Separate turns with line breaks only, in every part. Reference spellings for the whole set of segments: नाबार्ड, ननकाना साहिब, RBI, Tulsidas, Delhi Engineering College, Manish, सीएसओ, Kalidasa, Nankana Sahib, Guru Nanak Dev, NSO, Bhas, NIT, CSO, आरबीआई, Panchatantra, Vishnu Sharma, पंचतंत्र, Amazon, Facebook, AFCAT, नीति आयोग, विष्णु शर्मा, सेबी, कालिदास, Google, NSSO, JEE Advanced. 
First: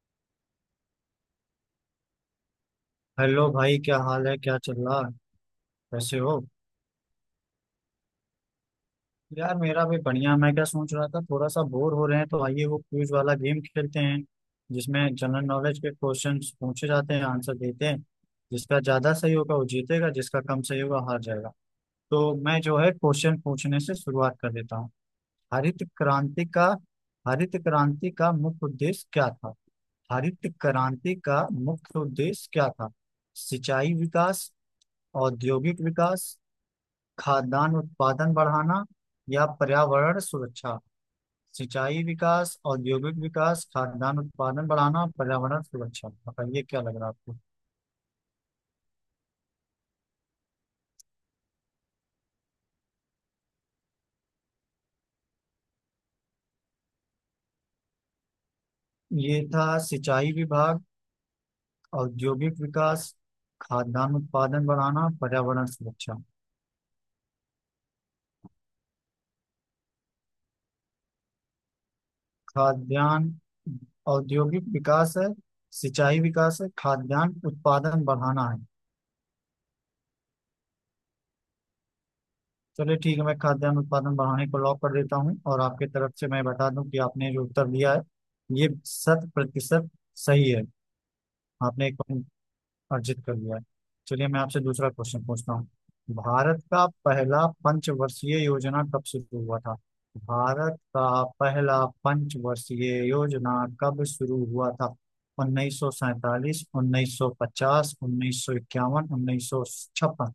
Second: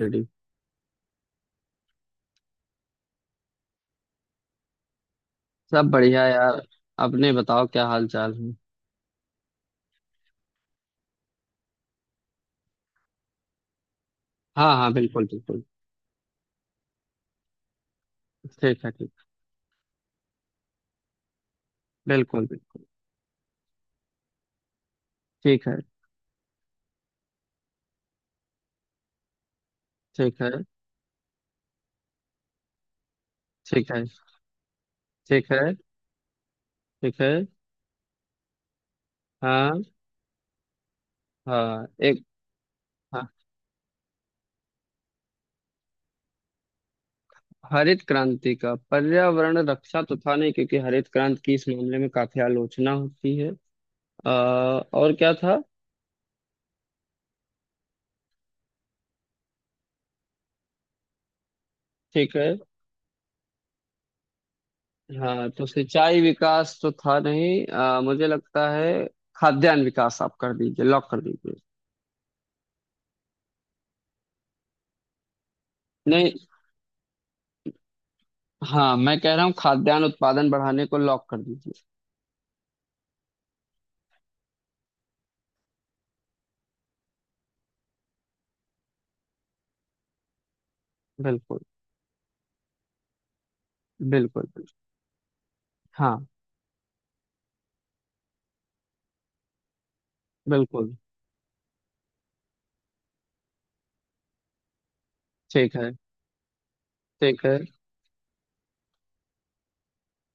Ready.
Hello भाई, क्या हाल है? क्या चल रहा है?
सब
कैसे
बढ़िया
हो?
यार। अपने बताओ क्या हाल चाल है।
यार मेरा भी बढ़िया। मैं क्या सोच रहा था, थोड़ा सा बोर हो रहे हैं तो आइए वो क्विज वाला गेम खेलते हैं,
हाँ हाँ
जिसमें
बिल्कुल
जनरल
बिल्कुल।
नॉलेज के क्वेश्चंस पूछे जाते हैं, आंसर देते हैं। जिसका
ठीक है ठीक।
ज्यादा सही होगा वो जीतेगा, जिसका कम सही होगा हार जाएगा। तो
बिल्कुल
मैं जो
बिल्कुल।
है क्वेश्चन पूछने से शुरुआत कर देता हूँ।
ठीक है।
हरित क्रांति का, हरित क्रांति का मुख्य उद्देश्य क्या था?
ठीक
हरित
है।
क्रांति का मुख्य उद्देश्य क्या था?
ठीक
सिंचाई
है।
विकास,
ठीक है।
औद्योगिक विकास,
ठीक है।
खाद्यान्न उत्पादन बढ़ाना, या
हाँ।
पर्यावरण सुरक्षा।
हाँ
सिंचाई
एक।
विकास, औद्योगिक
हाँ,
विकास, खाद्यान्न उत्पादन बढ़ाना, पर्यावरण सुरक्षा, बताइए क्या लग रहा है आपको।
हरित क्रांति का पर्यावरण रक्षा तो था नहीं क्योंकि हरित क्रांति की इस मामले में काफी आलोचना होती है। आ, और क्या था।
ये था सिंचाई विभाग,
ठीक है।
औद्योगिक विकास, खाद्यान्न उत्पादन बढ़ाना,
हाँ तो
पर्यावरण
सिंचाई
सुरक्षा।
विकास तो था नहीं, मुझे लगता है। खाद्यान्न विकास आप कर दीजिए लॉक कर दीजिए।
खाद्यान्न, औद्योगिक विकास है, सिंचाई
नहीं।
विकास है, खाद्यान्न उत्पादन बढ़ाना है।
हाँ मैं कह रहा हूँ खाद्यान्न उत्पादन बढ़ाने को लॉक कर दीजिए।
चलिए ठीक है, मैं खाद्यान्न उत्पादन बढ़ाने को लॉक कर देता हूँ और आपके तरफ से मैं बता दूं कि आपने जो उत्तर दिया है, ये शत प्रतिशत सही है।
बिल्कुल
आपने एक पॉइंट अर्जित कर लिया है। चलिए मैं
बिल्कुल।
आपसे
बिल्कुल।
दूसरा क्वेश्चन पूछता हूँ।
हाँ।
भारत का पहला पंचवर्षीय योजना कब शुरू हुआ था? भारत
बिल्कुल।
का पहला पंचवर्षीय योजना कब शुरू हुआ था?
ठीक
उन्नीस
है।
सौ सैंतालीस उन्नीस सौ
ठीक है।
पचास 1951, 1956।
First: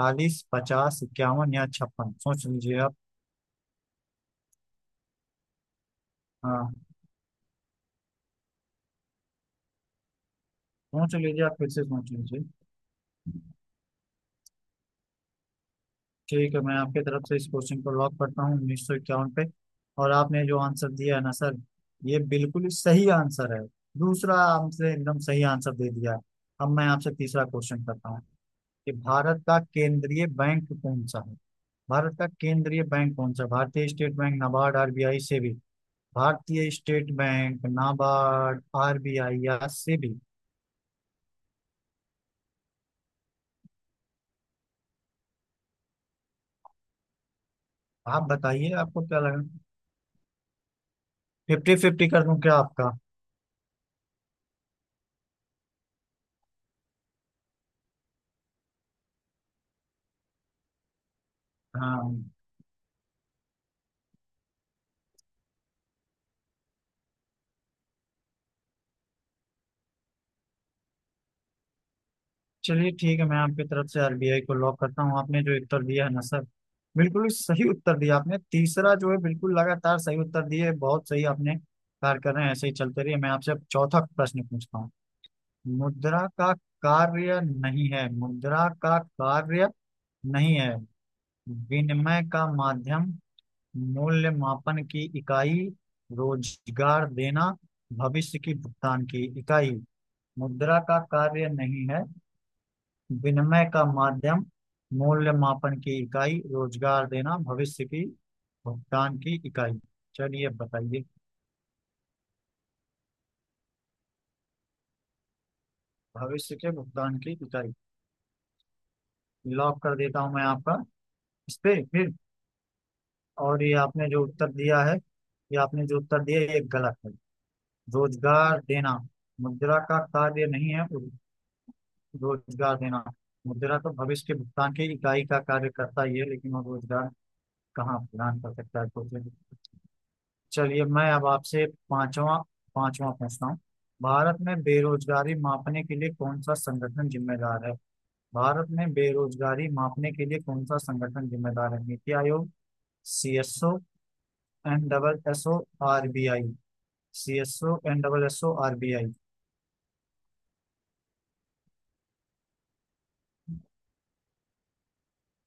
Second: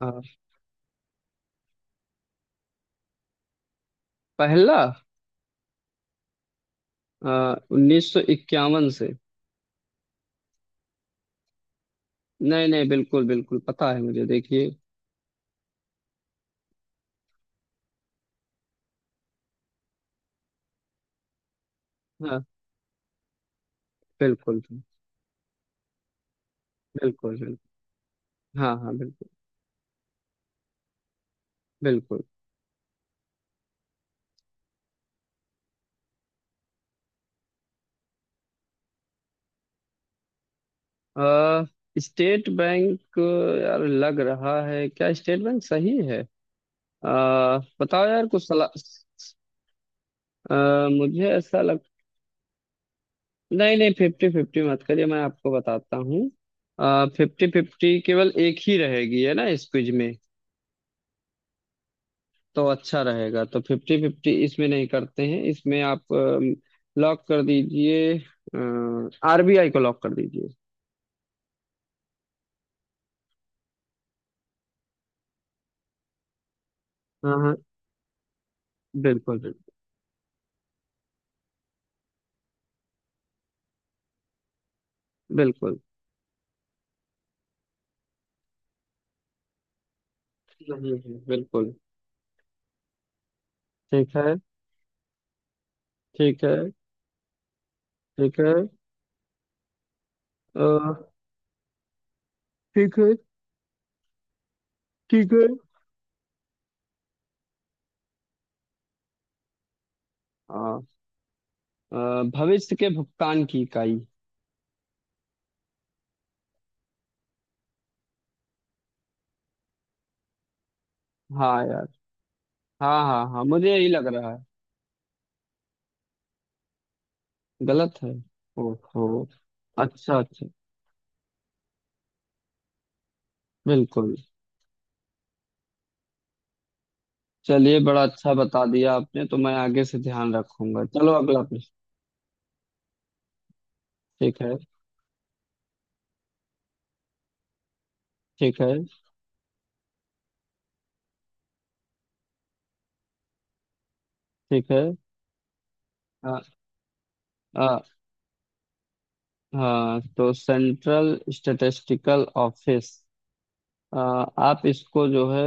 अ,
50, 51 या 56, सोच लीजिए आप।
पहला
हाँ,
1951 से।
सोच लीजिए आप, फिर से सोच लीजिए।
नहीं नहीं बिल्कुल बिल्कुल पता है मुझे देखिए।
ठीक है, मैं आपके तरफ से इस क्वेश्चन को लॉक करता हूँ 1951 पे। और आपने जो आंसर दिया है ना सर, ये
हाँ।
बिल्कुल ही सही आंसर है। दूसरा
बिल्कुल।
आपसे एकदम सही आंसर दे दिया है। अब मैं आपसे
बिल्कुल
तीसरा
बिल्कुल।
क्वेश्चन करता हूँ
हाँ
कि
हाँ बिल्कुल।
भारत का केंद्रीय बैंक कौन सा है? भारत
बिल्कुल।
का केंद्रीय बैंक कौन सा है? Bharatiya State Bank, नाबार्ड, आरबीआई, सेबी। Bharatiya State Bank, नाबार्ड, आरबीआई या सेबी?
अ, स्टेट बैंक। यार लग रहा है क्या स्टेट बैंक सही है। अ, बताओ
आप
यार कुछ सलाह।
बताइए आपको क्या लगा।
मुझे ऐसा
फिफ्टी
लग।
फिफ्टी कर दूं क्या आपका?
नहीं नहीं फिफ्टी फिफ्टी मत करिए मैं आपको बताता हूँ। फिफ्टी फिफ्टी केवल एक ही रहेगी है ना इस क्विज में।
हाँ।
तो अच्छा रहेगा, तो फिफ्टी फिफ्टी इसमें नहीं करते हैं, इसमें आप लॉक कर दीजिए। आरबीआई को लॉक कर दीजिए।
चलिए ठीक है, मैं आपकी तरफ से आरबीआई को लॉक करता हूँ। आपने जो उत्तर दिया है ना सर, बिल्कुल ही
हाँ हाँ।
सही उत्तर दिया। आपने तीसरा जो है
बिल्कुल।
बिल्कुल लगातार सही उत्तर दिए, बहुत सही आपने कार्य कर रहे हैं। ऐसे ही चलते रहिए, मैं आपसे अब चौथा प्रश्न पूछता हूँ।
बिल्कुल।
मुद्रा का कार्य नहीं है, मुद्रा का कार्य नहीं है:
बिल्कुल नहीं है, बिल्कुल।
विनिमय का माध्यम,
ठीक
मूल्य
है।
मापन की इकाई,
ठीक है।
रोजगार देना,
ठीक
भविष्य की
है।
भुगतान की इकाई।
अ,
मुद्रा का कार्य नहीं है:
ठीक है।
विनिमय का माध्यम,
ठीक
मूल्य
है।
मापन की इकाई, रोजगार देना, भविष्य की भुगतान की इकाई। चलिए
हाँ।
बताइए।
भविष्य के भुगतान की इकाई।
भविष्य के भुगतान की इकाई लॉक कर देता हूं मैं आपका, इस
हाँ
पे
यार।
फिर।
हाँ हाँ हाँ
और
मुझे
ये
यही लग
आपने जो
रहा है।
उत्तर दिया है, ये आपने जो उत्तर दिया है, ये गलत है।
गलत है।
रोजगार देना
ओहो।
मुद्रा का
अच्छा
कार्य
अच्छा।
नहीं है। रोजगार देना, मुद्रा तो
बिल्कुल।
भविष्य के भुगतान की इकाई का कार्य करता ही है, लेकिन वो रोजगार
चलिए
कहाँ
बड़ा अच्छा
प्रदान कर
बता
सकता है,
दिया आपने,
सोचें।
तो मैं आगे से ध्यान रखूंगा।
चलिए मैं
चलो
अब
अगला
आपसे
प्रश्न।
पांचवा, पांचवा पूछता हूँ। भारत
ठीक है।
में बेरोजगारी मापने के लिए कौन सा संगठन जिम्मेदार है?
ठीक
भारत
है।
में बेरोजगारी मापने के लिए कौन सा संगठन जिम्मेदार है? नीति आयोग, सी एस ओ,
ठीक है।
N double S O, R B
हाँ।
आई। सी एस ओ,
हाँ।
N double S O, R B I.
हाँ, तो सेंट्रल स्टैटिस्टिकल ऑफिस आप इसको जो है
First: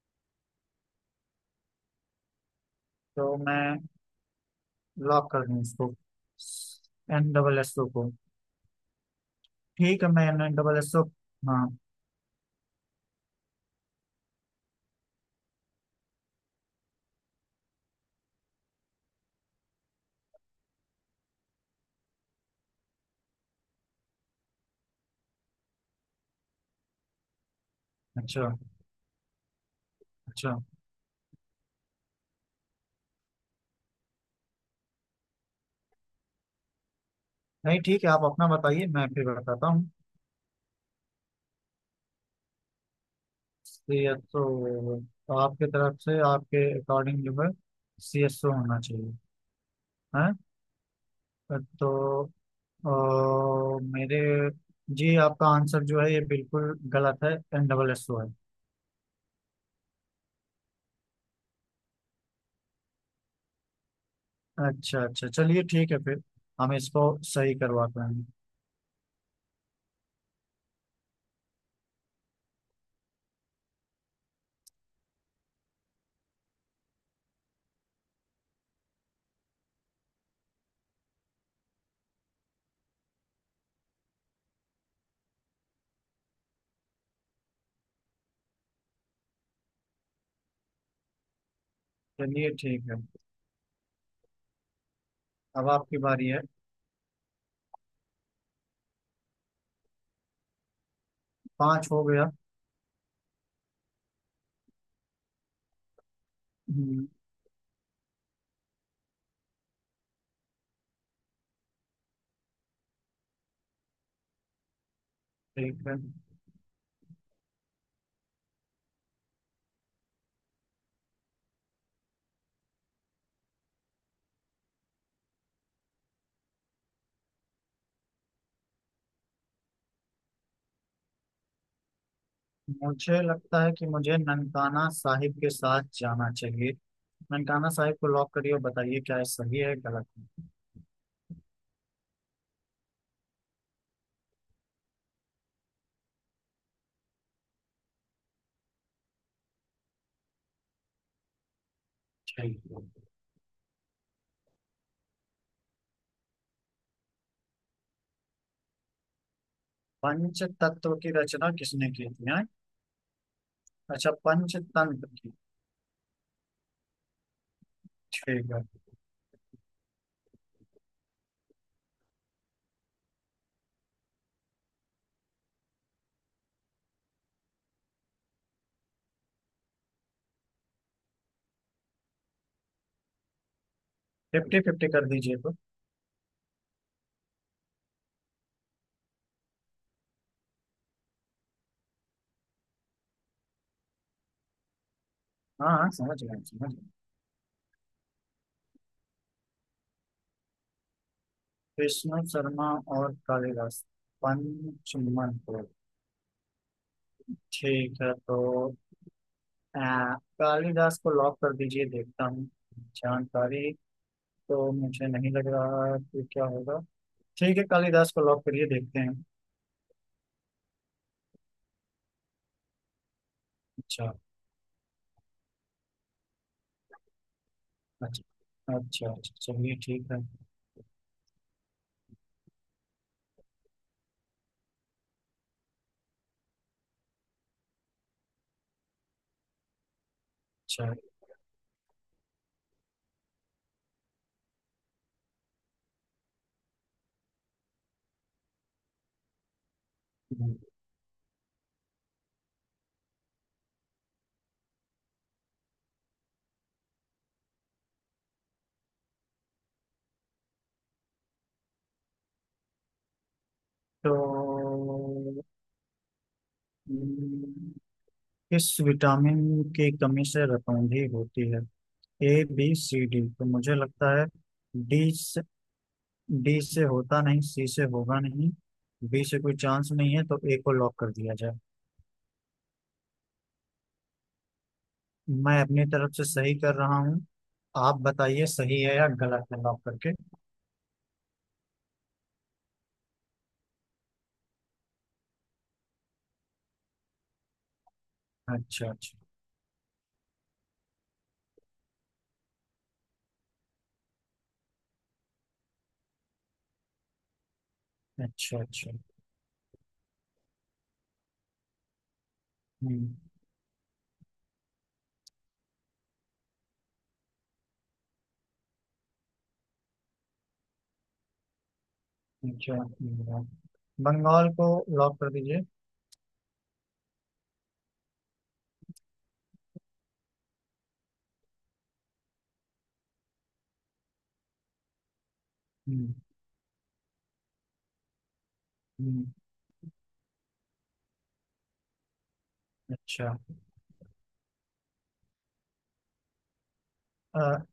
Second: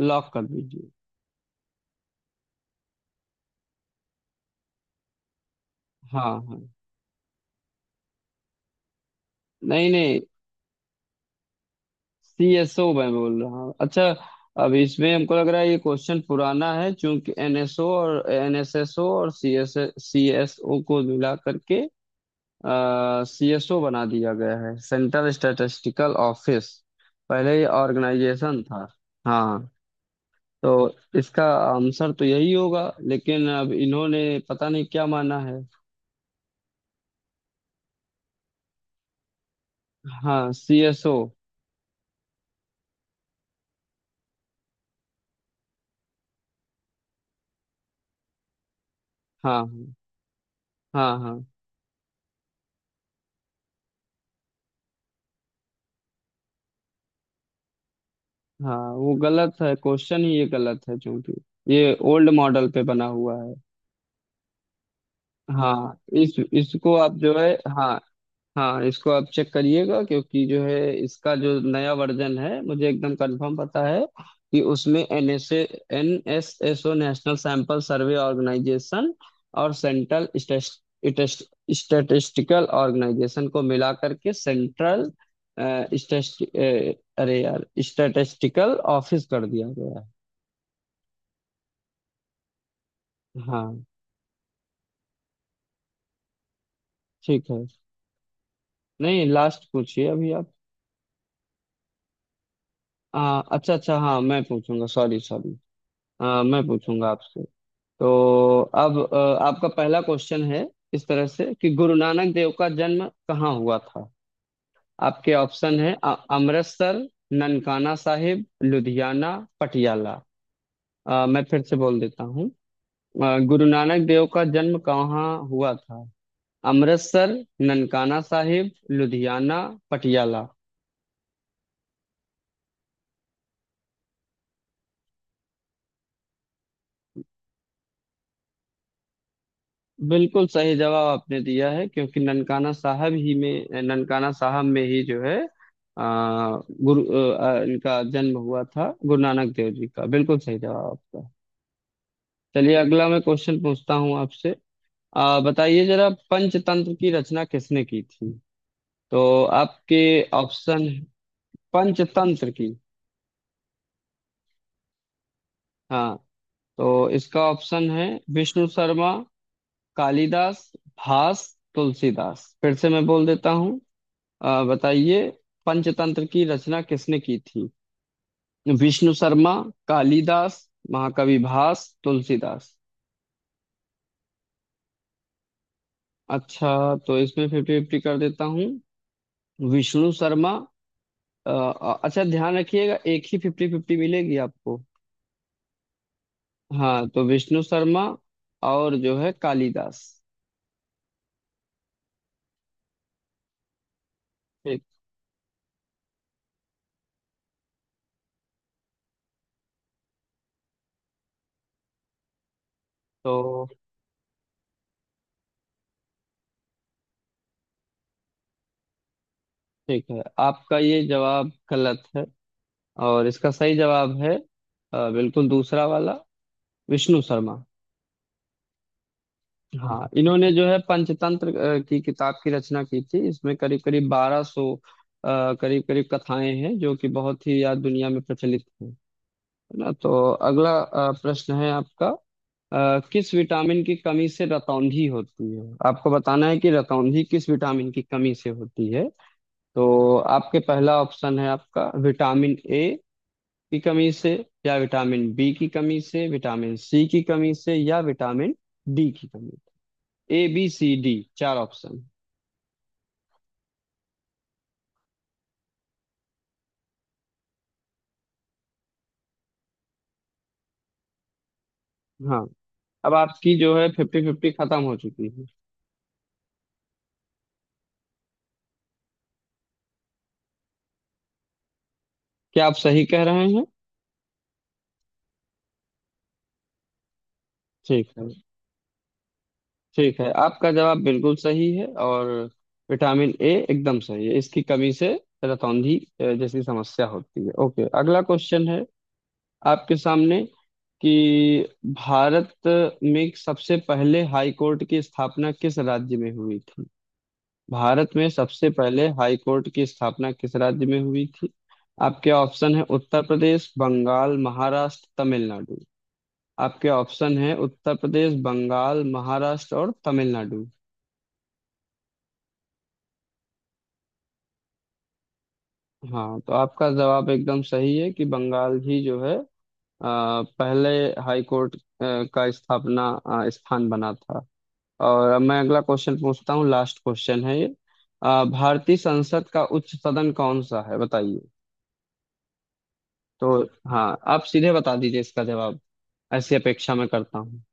लॉक कर दीजिए।
तो मैं लॉक कर दूं इसको,
हाँ हाँ।
एन डबल एस ओ को?
नहीं
ठीक है,
नहीं।
मैं M nine double S O, हाँ।
सी एस ओ मैं बोल रहा हूँ। अच्छा, अब इसमें हमको लग रहा है ये क्वेश्चन पुराना है क्योंकि एन एस ओ और एन एस एस ओ और सी एस ओ को मिला करके सी एस ओ बना दिया गया है, सेंट्रल स्टैटिस्टिकल ऑफिस। पहले ये
अच्छा,
ऑर्गेनाइजेशन था। हाँ।
अच्छा।
तो इसका आंसर तो यही होगा, लेकिन अब इन्होंने पता नहीं क्या माना है।
नहीं ठीक है, आप अपना बताइए मैं फिर बताता हूँ।
हाँ C S O.
C S O? आपके तरफ से, आपके अकॉर्डिंग जो है सी एस ओ होना चाहिए
हाँ
है?
हाँ हाँ।
तो अ, मेरे जी, आपका आंसर जो है, ये बिल्कुल गलत है। एन डबल एस ओ है।
हाँ वो गलत है, क्वेश्चन ही ये गलत है क्योंकि ये ओल्ड मॉडल पे बना हुआ है।
अच्छा अच्छा, चलिए ठीक
हाँ,
है, फिर
इस
हम
इसको
इसको
आप जो है।
सही
हाँ
करवाते हैं।
हाँ, इसको आप चेक करिएगा क्योंकि जो है इसका जो नया वर्जन है मुझे एकदम कंफर्म पता है कि उसमें N S S O national sample survey organisation और सेंट्रल स्टेटिस्टिकल ऑर्गेनाइजेशन को मिला करके सेंट्रल, अरे यार स्टैटिस्टिकल ऑफिस कर दिया गया है।
चलिए ठीक है,
हाँ।
अब आपकी बारी है।
ठीक है। नहीं लास्ट पूछिए अभी आप।
पाँच हो गया।
अच्छा अच्छा, हाँ मैं पूछूंगा, सॉरी सॉरी। मैं
हम्म,
पूछूंगा आपसे। तो अब आपका पहला क्वेश्चन है इस तरह से, कि गुरु नानक देव का जन्म कहाँ हुआ था। आपके ऑप्शन
ठीक
है
है।
अमृतसर, ननकाना साहिब, लुधियाना, पटियाला। मैं फिर से बोल देता हूँ। गुरु नानक देव का जन्म कहाँ हुआ था। अमृतसर, ननकाना साहिब, लुधियाना, पटियाला।
मुझे लगता है कि मुझे ननकाना साहिब के साथ जाना चाहिए। ननकाना साहिब को लॉक करिए और बताइए क्या ये सही है, गलत है।
बिल्कुल सही जवाब आपने दिया है क्योंकि ननकाना साहब में ही जो है आ, गुरु इनका जन्म हुआ था, गुरु नानक देव जी का। बिल्कुल सही जवाब आपका।
ठीक
चलिए
है।
अगला मैं क्वेश्चन पूछता हूँ आपसे। बताइए जरा, पंचतंत्र की रचना किसने की थी। तो आपके
पंच
ऑप्शन,
तत्व की रचना किसने की थी हैं?
पंचतंत्र की।
अच्छा, पंचतंत्र की?
हाँ, तो इसका ऑप्शन है
ठीक है,
विष्णु शर्मा, कालिदास, भास, तुलसीदास। फिर से मैं बोल देता हूँ। बताइए, पंचतंत्र की रचना किसने की थी। विष्णु शर्मा, कालिदास, महाकवि भास, तुलसीदास।
फिफ्टी फिफ्टी कर दीजिए तो।
अच्छा, तो इसमें फिफ्टी फिफ्टी कर देता हूँ। विष्णु शर्मा, अच्छा ध्यान रखिएगा एक ही फिफ्टी फिफ्टी मिलेगी आपको।
हाँ हाँ, समझ गए समझ गए।
हाँ, तो विष्णु शर्मा और जो है कालिदास।
विष्णु शर्मा और कालिदास,
ठीक।
पंचमन को, ठीक है, तो आ, कालिदास को लॉक कर दीजिए, देखता हूँ
तो
जानकारी। तो मुझे नहीं लग रहा है कि क्या होगा। ठीक है, कालिदास को लॉक करिए, देखते हैं।
ठीक है आपका ये जवाब गलत है, और इसका सही
अच्छा
जवाब है बिल्कुल दूसरा वाला, विष्णु शर्मा।
अच्छा अच्छा, अच्छा, चलिए
हाँ
ठीक है।
इन्होंने जो है पंचतंत्र की किताब की रचना की थी, इसमें करीब करीब 1200 करीब करीब कथाएं हैं जो कि बहुत ही यार दुनिया में प्रचलित हैं, है ना। तो अगला
अच्छा।
प्रश्न है आपका, किस विटामिन की कमी से रतौंधी होती है, आपको बताना है कि रतौंधी किस विटामिन की कमी से होती है। तो
हम्म,
आपके पहला ऑप्शन है आपका विटामिन ए की कमी से, या विटामिन बी की कमी से, विटामिन सी की कमी से, या विटामिन डी की कमी। ए बी सी डी, चार ऑप्शन।
तो हम्म, किस विटामिन की कमी से रतौंधी होती है? ए
हाँ।
बी सी
अब
डी, तो
आपकी
मुझे
जो है
लगता
फिफ्टी
है
फिफ्टी खत्म हो
डी
चुकी
से,
है।
डी से होता नहीं, सी से होगा नहीं, बी से कोई चांस नहीं है, तो ए को लॉक कर दिया जाए।
क्या आप सही कह रहे हैं।
मैं अपनी तरफ से सही कर रहा हूँ, आप
ठीक है।
बताइए सही है या गलत है, लॉक करके।
ठीक है आपका जवाब बिल्कुल सही है, और विटामिन ए एकदम सही है, इसकी कमी से रतौंधी जैसी समस्या होती है। ओके, अगला क्वेश्चन है
अच्छा अच्छा
आपके सामने, कि भारत में सबसे पहले हाई कोर्ट की स्थापना किस राज्य में हुई थी। भारत में
अच्छा
सबसे
अच्छा।
पहले हाई कोर्ट की स्थापना किस राज्य में हुई थी। आपके ऑप्शन है
हम्म,
उत्तर प्रदेश, बंगाल, महाराष्ट्र, तमिलनाडु। आपके ऑप्शन है उत्तर प्रदेश, बंगाल, महाराष्ट्र, और तमिलनाडु।
अच्छा। बंगाल को लॉक कर दीजिए।
हाँ, तो आपका जवाब एकदम सही है कि बंगाल ही जो है पहले हाई कोर्ट का स्थापना स्थान बना था। और अब मैं अगला
हम्म,
क्वेश्चन पूछता हूँ, लास्ट क्वेश्चन है ये। भारतीय
हम्म,
संसद का उच्च सदन कौन सा है, बताइए।
अच्छा।
तो हाँ, आप सीधे बता दीजिए इसका जवाब, ऐसी अपेक्षा मैं करता
अ,
हूँ।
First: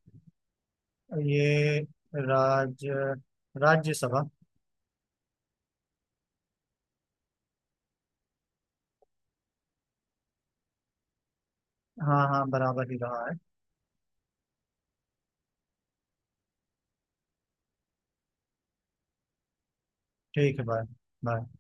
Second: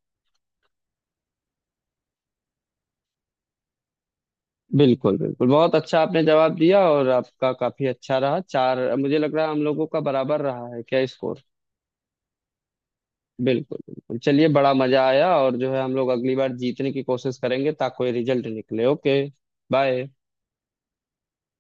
ये राज्य, राज्यसभा।
बिल्कुल बिल्कुल, बहुत अच्छा आपने जवाब दिया, और आपका काफी अच्छा रहा। चार मुझे लग रहा है हम लोगों का बराबर रहा है क्या स्कोर।
हाँ हाँ, बराबर ही रहा है।
बिल्कुल बिल्कुल, चलिए बड़ा मजा आया, और जो है हम लोग अगली बार जीतने की कोशिश करेंगे ताकि कोई रिजल्ट निकले। ओके। बाय।
ठीक है, बाय। बाय।